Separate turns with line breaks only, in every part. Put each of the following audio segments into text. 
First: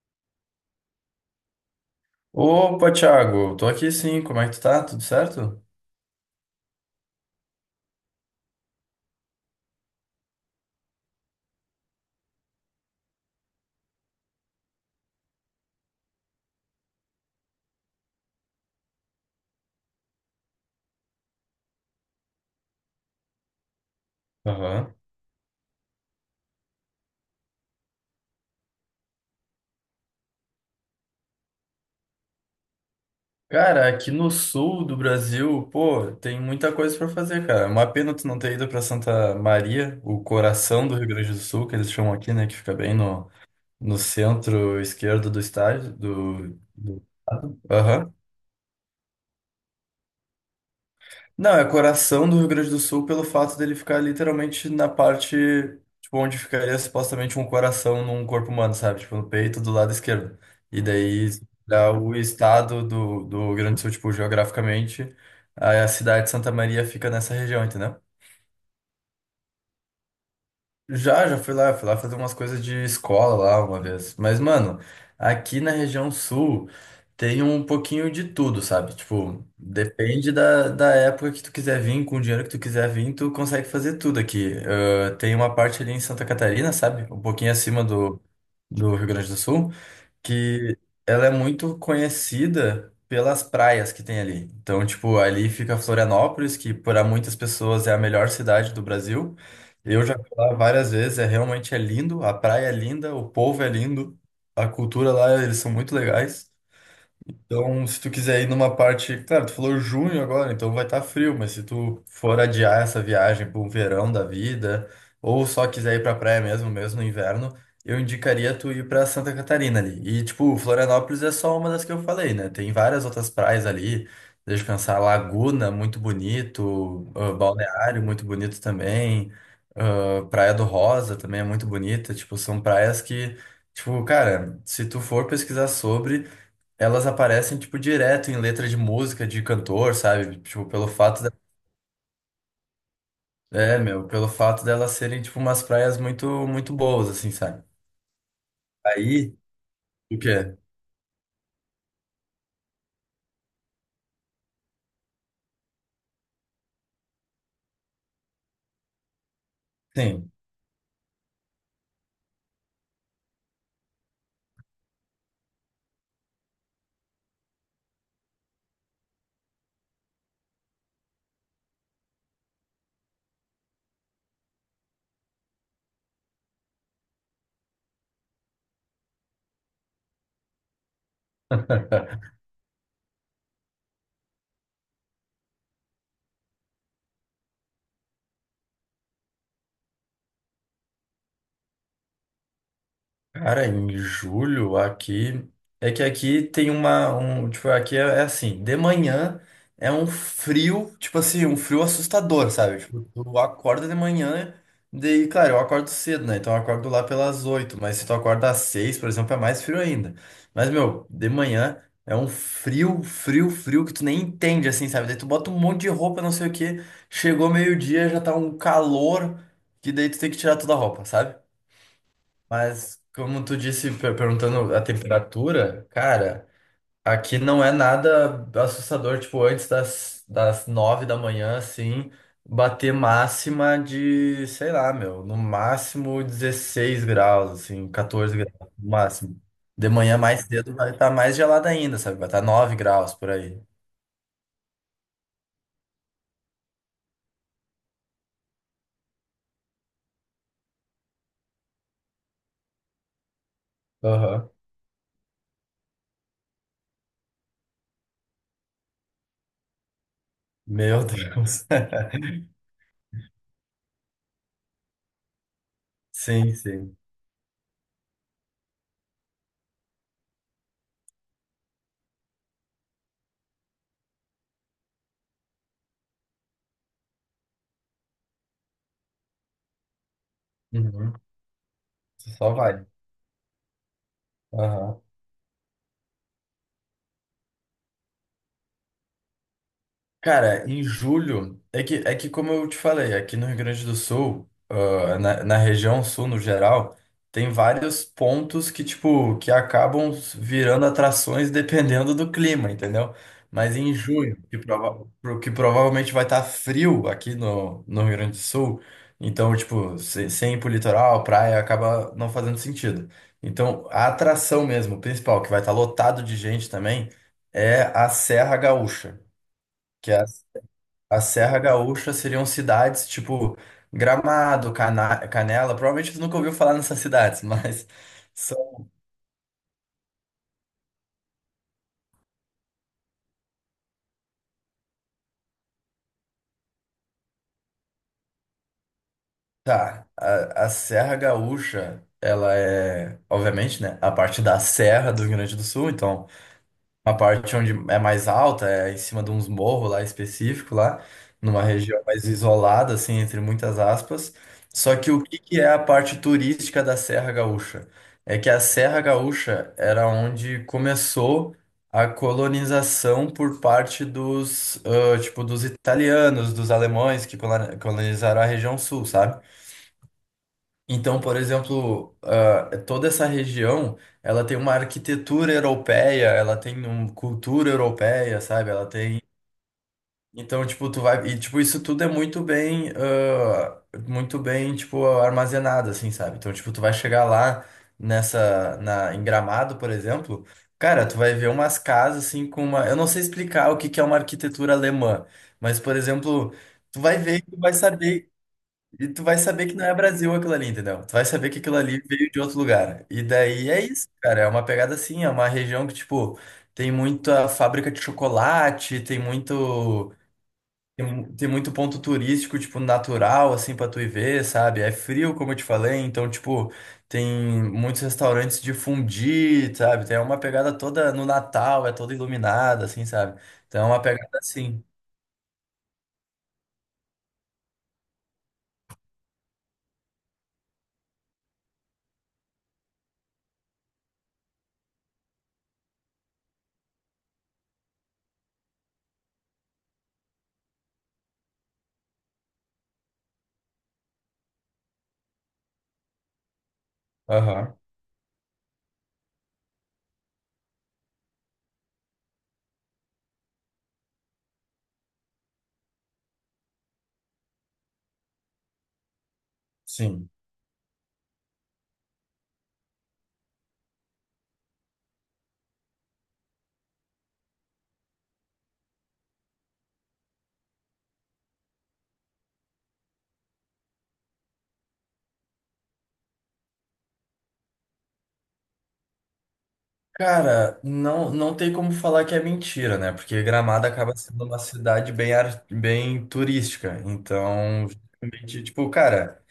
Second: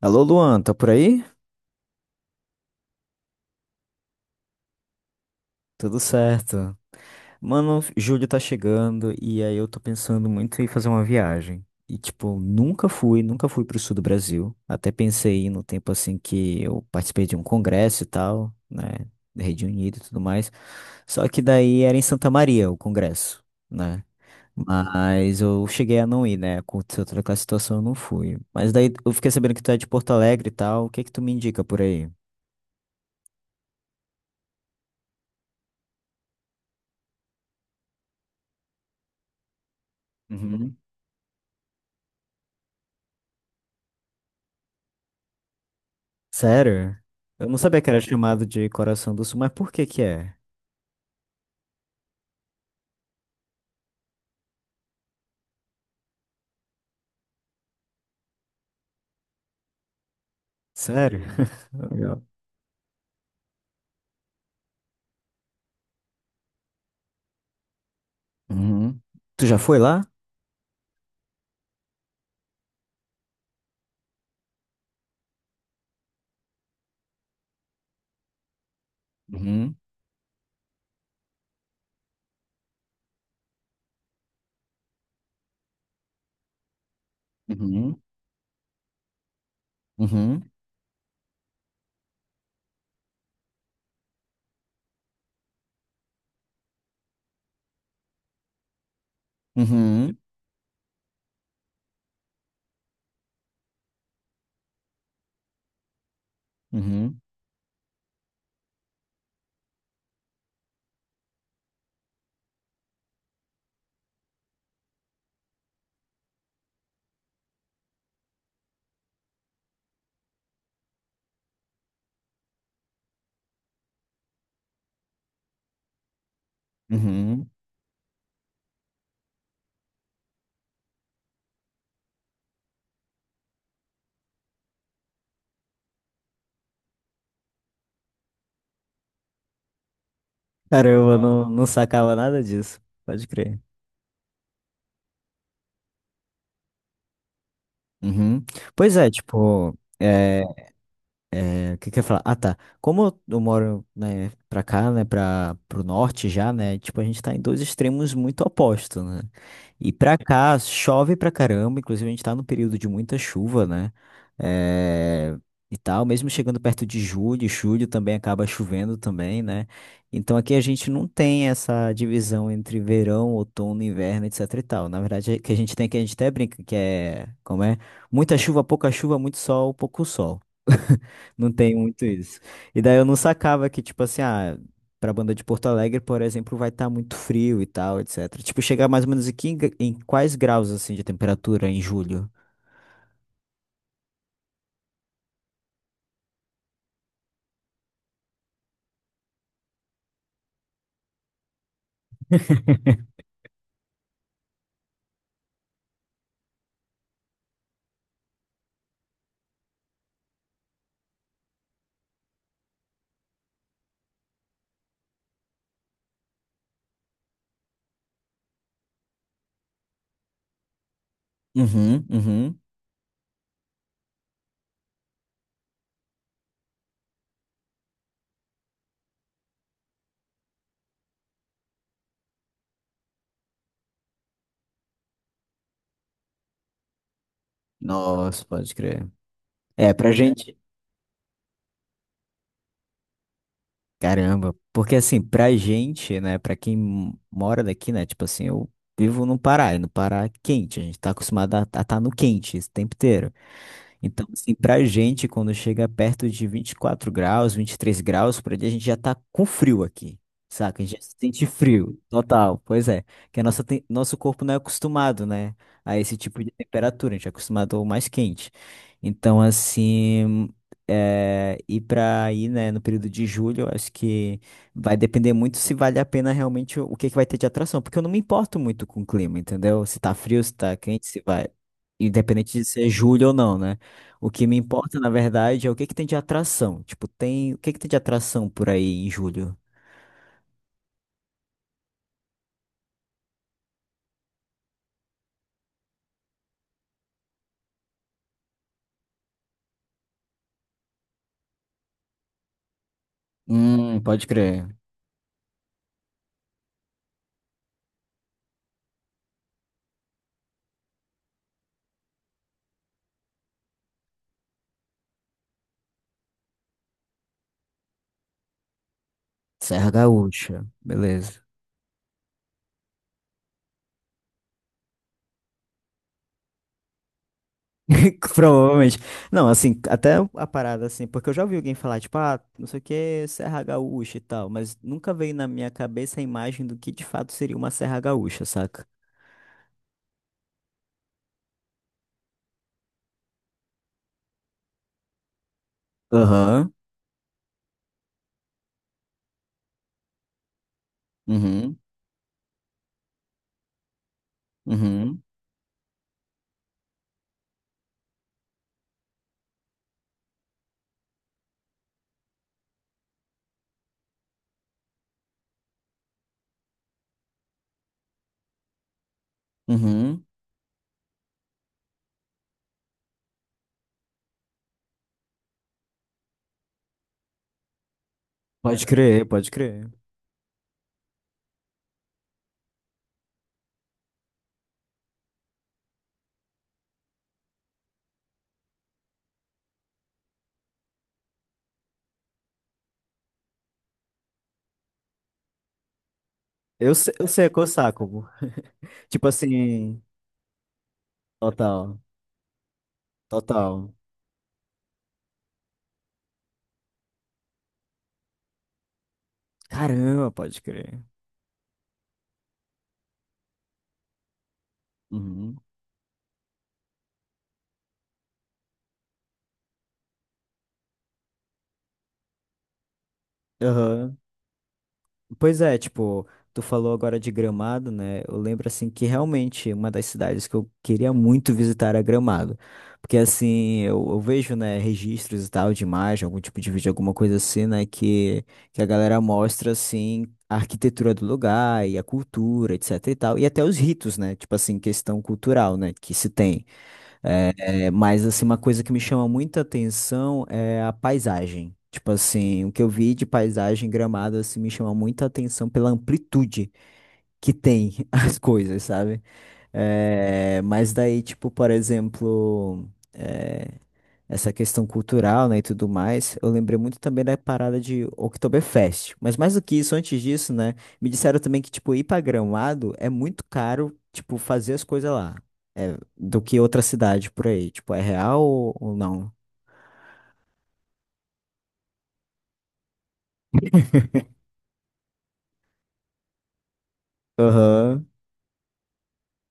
Alô, Luan, tá por aí?
Opa, Thiago, tô aqui sim, como é que tu tá? Tudo certo?
Tudo certo. Mano, julho tá chegando e aí eu tô pensando muito em fazer uma viagem. E, tipo, nunca fui pro sul do Brasil. Até pensei em ir no tempo assim que eu participei de um congresso e tal, né, da Rede Unida e tudo mais. Só que daí era em Santa Maria o congresso, né?
Aham.
Mas eu cheguei a não ir, né? Aconteceu toda aquela situação, eu não fui. Mas daí eu fiquei sabendo que tu é de Porto Alegre e tal. O que é que tu me indica por aí?
Cara, aqui no sul do Brasil, pô, tem muita coisa pra fazer, cara. É uma pena tu não ter ido pra Santa Maria, o
Uhum.
coração do Rio Grande do Sul, que eles chamam aqui, né, que fica bem no, no centro esquerdo do estádio, do,
Sério?
do...
Eu não sabia que era
Aham.
chamado de Coração do Sul, mas por que que é?
Não, é coração do Rio Grande do Sul pelo fato dele ficar literalmente na parte, tipo, onde ficaria supostamente um coração num corpo humano, sabe? Tipo, no peito do lado esquerdo. E
Sério?
daí, se olhar o
Legal.
estado do, do Rio Grande do Sul, tipo, geograficamente, a cidade de Santa Maria fica nessa região, entendeu?
Uhum. Tu já foi lá?
Já fui lá fazer umas coisas de escola lá uma vez. Mas, mano, aqui na região sul tem um pouquinho de tudo, sabe? Tipo,
Uhum.
depende da época que tu quiser vir, com o dinheiro que tu quiser vir, tu consegue fazer tudo aqui. Ah, tem uma parte ali em Santa Catarina, sabe? Um pouquinho acima
Uhum.
do Rio Grande do Sul
Uhum.
que ela é muito conhecida pelas praias que tem ali. Então, tipo, ali fica Florianópolis, que para muitas pessoas é a melhor cidade do Brasil. Eu já
Uhum.
fui lá várias vezes, é realmente é lindo, a praia é linda, o povo é lindo, a cultura lá, eles são muito legais.
Uhum.
Então, se tu quiser ir numa parte, claro, tu falou junho agora, então vai estar frio, mas se tu for adiar essa viagem para um verão da vida, ou só quiser ir para praia mesmo, mesmo no inverno, eu indicaria tu ir para Santa Catarina ali. E tipo, Florianópolis é só uma das que eu falei, né? Tem várias outras praias ali, descansar Laguna, muito bonito, ah,
Uhum.
Balneário, muito bonito também, ah, Praia do Rosa também é muito bonita, tipo, são praias que tipo, cara, se tu for pesquisar sobre, elas aparecem, tipo, direto em letra de música, de cantor, sabe? Tipo, pelo
Caramba, eu
fato de...
não sacava nada disso. Pode crer.
É, meu, pelo fato delas serem, tipo, umas praias muito, muito boas, assim, sabe?
Uhum. Pois é,
Aí,
tipo,
o quê?
É, o que que eu ia falar? Ah, tá. Como eu moro, né, pra cá, né, pro norte já, né, tipo, a gente tá em dois extremos muito opostos, né? E pra
Sim.
cá, chove pra caramba, inclusive a gente tá num período de muita chuva, né? É, e tal, mesmo chegando perto de julho, julho também acaba chovendo também, né? Então aqui a gente não tem essa divisão entre verão, outono, inverno, etc e tal. Na verdade, o que a gente tem que a gente até brinca, que é, como é? Muita chuva, pouca chuva, muito sol, pouco sol. Não tem muito isso. E daí eu não sacava que, tipo assim, ah, pra banda de Porto Alegre, por exemplo, vai estar muito frio e tal, etc. Tipo, chegar mais ou menos aqui em, em quais graus, assim, de temperatura em julho?
Cara, em julho aqui. É que aqui tem uma. Um, tipo, aqui é, é assim: de manhã é um frio, tipo assim, um frio assustador, sabe? Tipo, tu acorda de manhã, daí, claro, eu acordo cedo, né? Então eu acordo lá pelas 8, mas se tu acorda às 6, por exemplo, é mais frio ainda. Mas, meu, de manhã é um frio, frio, frio que tu nem entende, assim, sabe? Daí tu bota um monte de roupa, não sei o quê, chegou meio-dia, já tá um calor, que daí tu tem que tirar toda a roupa, sabe?
Uhum, uhum.
Mas, como tu disse, perguntando a temperatura, cara, aqui não é nada assustador, tipo, antes das, das 9 da manhã, assim, bater máxima de, sei lá, meu, no máximo 16 graus, assim, 14
Nossa,
graus,
pode
no
crer.
máximo. De
É, pra
manhã mais
gente.
cedo vai estar mais gelada ainda, sabe? Vai estar 9 graus por aí.
Caramba. Porque, assim, pra gente, né, pra quem mora daqui, né, tipo assim, eu vivo no Pará, e no Pará é quente, a gente tá acostumado a estar no quente esse tempo inteiro. Então,
Aham.
assim, pra gente, quando chega perto de 24 graus, 23 graus, por ali, a gente já tá com frio aqui, saca? A gente já
Meu
se sente
Deus.
frio, total, pois é. Que nosso corpo não é acostumado, né, a esse tipo de
Sim, sim.
temperatura, a gente é acostumado ao mais quente. Então, assim, ir pra aí, né, no período de julho, eu acho que vai depender muito se vale a pena realmente o que é que vai ter de atração, porque eu não me importo muito com o clima, entendeu? Se tá frio, se tá quente,
Uhum.
se vai.
Só
Independente de
vai.
ser julho ou não, né? O que me importa,
Aham.
na verdade, é o que que tem de atração. Tipo, tem. O que que tem de atração por aí em julho?
Cara, em julho, é que como eu te falei, aqui no Rio Grande do Sul, ah, na região sul no geral, tem vários pontos que, tipo, que acabam virando atrações dependendo do clima, entendeu? Mas em
Pode
junho, que,
crer.
que provavelmente vai estar frio aqui no, no Rio Grande do Sul, então, tipo, sem ir pro litoral, praia, acaba não fazendo sentido. Então, a atração mesmo, principal, que vai estar lotado de gente também, é a Serra Gaúcha.
Serra Gaúcha.
A
Beleza.
Serra Gaúcha seriam cidades tipo Gramado, Cana Canela. Provavelmente você nunca ouviu falar nessas cidades, mas são-
Provavelmente. Não, assim, até a parada, assim, porque eu já ouvi alguém falar, tipo, ah, não sei o que, Serra Gaúcha e tal, mas nunca veio na minha cabeça a imagem do que de fato seria uma Serra Gaúcha, saca?
tá. A Serra Gaúcha, ela é, obviamente, né, a parte da Serra do Rio Grande do Sul. Então,
Aham.
uma parte onde é mais alta, é em cima de uns morros lá específico lá, numa
Uhum.
região mais isolada, assim, entre muitas aspas. Só que
Uhum.
o que que é a parte turística da Serra Gaúcha? É que a Serra Gaúcha era onde começou a colonização por parte dos, ah, tipo, dos italianos, dos alemães que colonizaram a região sul, sabe?
Uhum.
Então, por exemplo, ah, toda essa região, ela tem uma arquitetura europeia, ela tem uma cultura europeia, sabe?
Pode
Ela tem.
crer, pode crer.
Então, tipo, tu vai. E, tipo, isso tudo é muito bem. Ah, muito bem, tipo, armazenado, assim, sabe? Então, tipo, tu vai chegar lá nessa. Na, em Gramado, por exemplo. Cara, tu vai ver umas casas, assim, com uma. Eu não sei explicar o que que é uma arquitetura alemã, mas, por exemplo.
Eu,
Tu
se-
vai
Eu
ver, e
sei
tu
qual
vai
saco.
saber e tu
Tipo
vai saber que não é
assim,
Brasil aquilo ali, entendeu? Tu vai saber que aquilo ali
total.
veio de outro lugar. E daí é
Total.
isso, cara. É uma pegada assim, é uma região que, tipo, tem muita fábrica de chocolate, tem muito.
Caramba, pode crer.
Tem, tem muito ponto turístico, tipo, natural, assim, pra tu ir ver, sabe? É frio, como eu
Uhum.
te falei, então, tipo, tem muitos restaurantes de fondue, sabe? Tem uma pegada toda no Natal, é toda iluminada, assim, sabe? Então é uma
Aham.
pegada assim.
Pois é, tipo, tu falou agora de Gramado, né? Eu lembro, assim, que realmente uma das cidades que eu queria muito visitar era Gramado. Porque, assim, eu vejo, né, registros e tal de imagem, algum tipo de vídeo, alguma coisa assim, né, que a galera mostra, assim, a arquitetura do lugar e a cultura, etc e tal. E até os ritos, né? Tipo assim, questão cultural, né, que se tem. É,
Aham,
é, mas assim, uma coisa que me chama muita atenção é a paisagem. Tipo assim, o que eu vi de paisagem em Gramado assim, me chama muita atenção pela amplitude que tem as coisas, sabe?
sim.
É, mas daí, tipo, por exemplo, é, essa questão cultural, né, e tudo mais, eu lembrei muito também da parada de Oktoberfest. Mas mais do que isso, antes disso, né, me disseram também que, tipo, ir pra Gramado é muito caro, tipo, fazer as coisas lá do que outra cidade por aí. Tipo, é real ou não?
Cara, não, não tem como falar que é mentira, né? Porque Gramado acaba sendo uma cidade bem, bem turística. Então,
Aham.
justamente, tipo, cara,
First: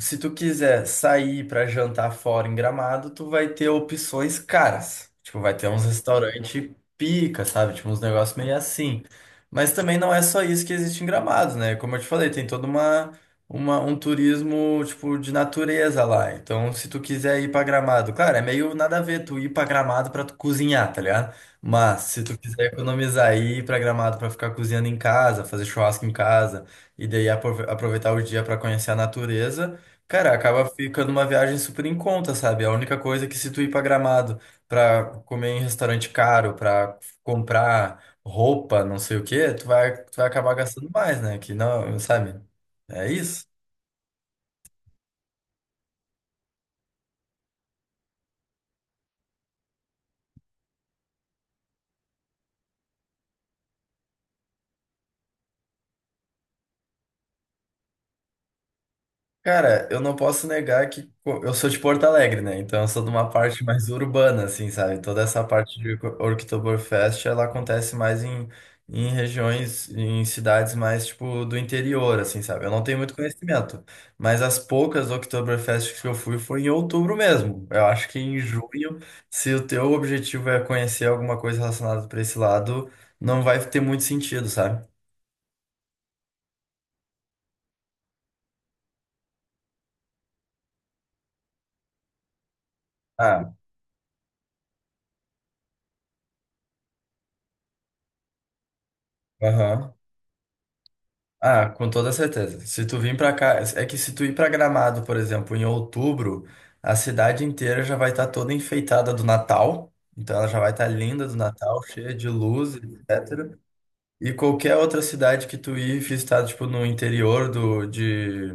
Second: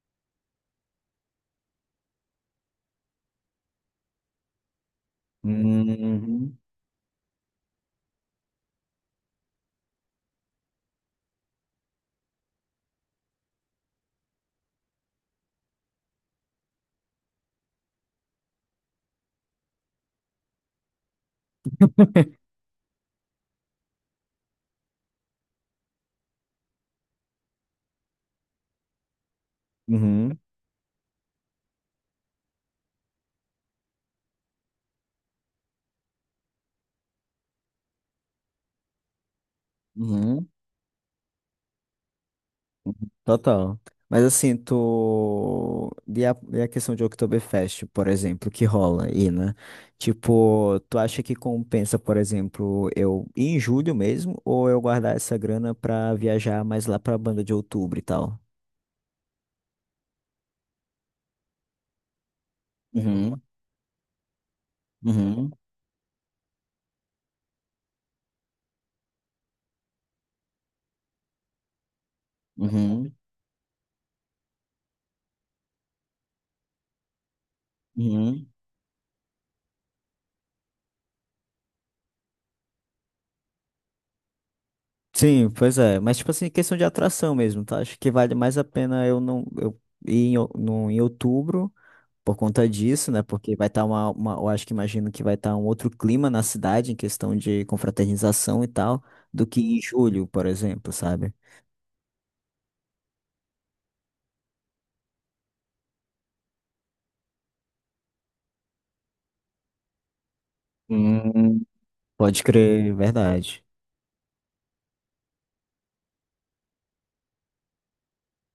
se tu quiser sair pra jantar fora em Gramado, tu vai ter opções caras. Tipo, vai ter uns
Uhum.
restaurantes pica, sabe? Tipo, uns negócios meio assim. Mas também não é só isso que existe em Gramado, né? Como eu te falei, tem toda uma, um turismo, tipo, de natureza lá. Então, se tu quiser ir pra Gramado, claro, é meio nada a ver tu ir pra Gramado pra tu cozinhar, tá ligado? Mas se tu quiser economizar e ir pra Gramado pra ficar cozinhando em casa, fazer churrasco em casa e daí aproveitar o dia pra conhecer a natureza, cara,
Uhum.
acaba ficando uma viagem super em conta, sabe? A única coisa é que se tu ir pra Gramado pra comer em restaurante caro, pra comprar roupa, não sei o quê, tu vai
Uhum.
acabar gastando mais, né? Que não, sabe? É isso.
Total. Mas assim, tu. E a questão de Oktoberfest, por exemplo, que rola aí, né? Tipo, tu acha que compensa, por exemplo, eu ir em julho mesmo, ou eu guardar essa grana pra viajar mais lá pra banda de outubro e tal?
Cara, eu não posso negar que eu sou de Porto Alegre, né? Então eu sou de uma
Uhum.
parte mais urbana, assim, sabe? Toda essa
Uhum.
parte de Oktoberfest, ela acontece mais em, em regiões, em cidades mais, tipo, do interior, assim, sabe? Eu não tenho
Uhum.
muito conhecimento, mas as poucas Oktoberfest que eu fui foi em outubro mesmo. Eu acho que em
Uhum.
junho, se o teu objetivo é conhecer alguma coisa relacionada para esse lado, não vai ter muito sentido, sabe?
Sim, pois é. Mas, tipo assim, questão de atração mesmo, tá? Acho que vale mais a pena eu ir em, o- no, em outubro por conta disso, né?
Ah,
Porque vai estar uma, uma. Eu acho que imagino que vai estar um outro clima na cidade, em questão de confraternização e tal, do que em
aham.
julho, por exemplo, sabe?
Ah, com toda certeza. Se tu vir pra cá, é que se tu ir pra Gramado, por exemplo, em outubro, a cidade inteira já vai estar toda enfeitada do Natal. Então ela já vai estar linda do
Hum,
Natal, cheia de
Pode
luz,
crer,
etc.
verdade.
E qualquer outra cidade que tu ir visitar, tipo, no interior do,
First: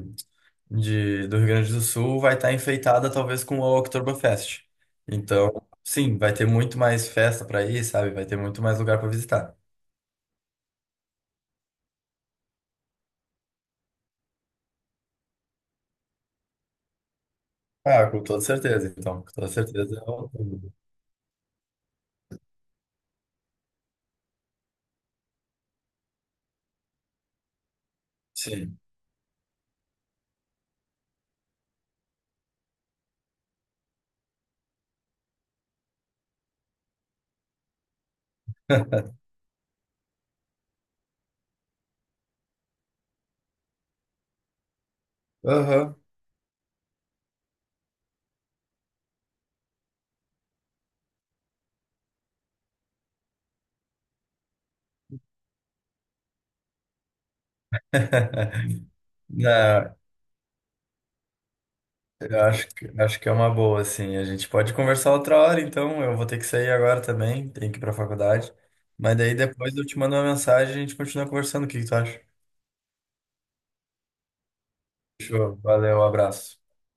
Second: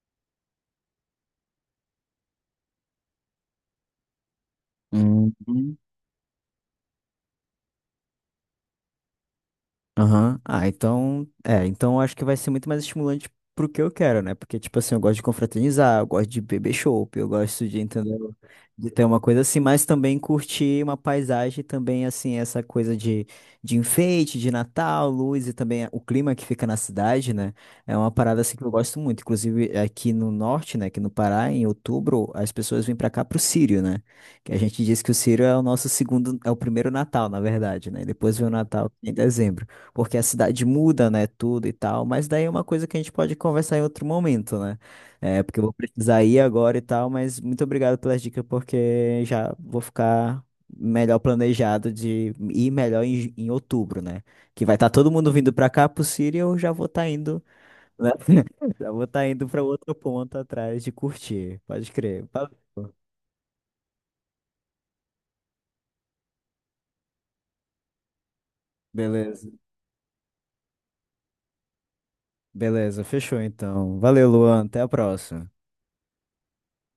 de, do Rio Grande do Sul, vai estar enfeitada talvez com o Oktoberfest. Então,
Hum.
sim, vai ter muito mais festa pra ir, sabe? Vai ter muito mais lugar pra visitar.
Aham. Ah, então, eu acho que vai ser muito mais estimulante pro que eu quero, né? Porque, tipo assim, eu gosto de confraternizar, eu gosto de beber chopp, eu gosto de,
Ah, com
entendeu?
toda
De
certeza,
ter uma
então. Com
coisa
toda
assim, mas
certeza. É
também
outubro.
curtir uma paisagem também, assim, essa coisa de, enfeite, de Natal, luz e também o clima que fica na cidade, né? É uma parada assim que eu
Sim.
gosto muito. Inclusive, aqui no norte, né? Aqui no Pará, em outubro, as pessoas vêm pra cá pro Círio, né? Que a gente diz que o Círio é o nosso segundo, é o primeiro Natal, na verdade, né? Depois vem o Natal em dezembro porque a cidade muda, né, tudo e tal, mas daí é uma coisa que a gente pode conversar em outro momento, né? É, porque eu vou
Aham.
precisar ir agora e tal, mas muito obrigado pelas dicas, porque já vou ficar melhor planejado de ir melhor em outubro, né? Que vai estar todo mundo vindo pra cá pro Siri e eu já vou estar indo, né? Já vou estar indo pra outro
Não,
ponto atrás de curtir, pode crer.
eu
Valeu.
acho que é uma boa, assim. A gente pode conversar outra hora, então. Eu vou ter que sair agora também, tenho que ir pra faculdade. Mas daí
Beleza,
depois eu te mando uma mensagem e a gente continua conversando. O que que tu acha?
beleza, fechou então. Valeu, Luan, até a próxima.
Fechou. Valeu, um abraço.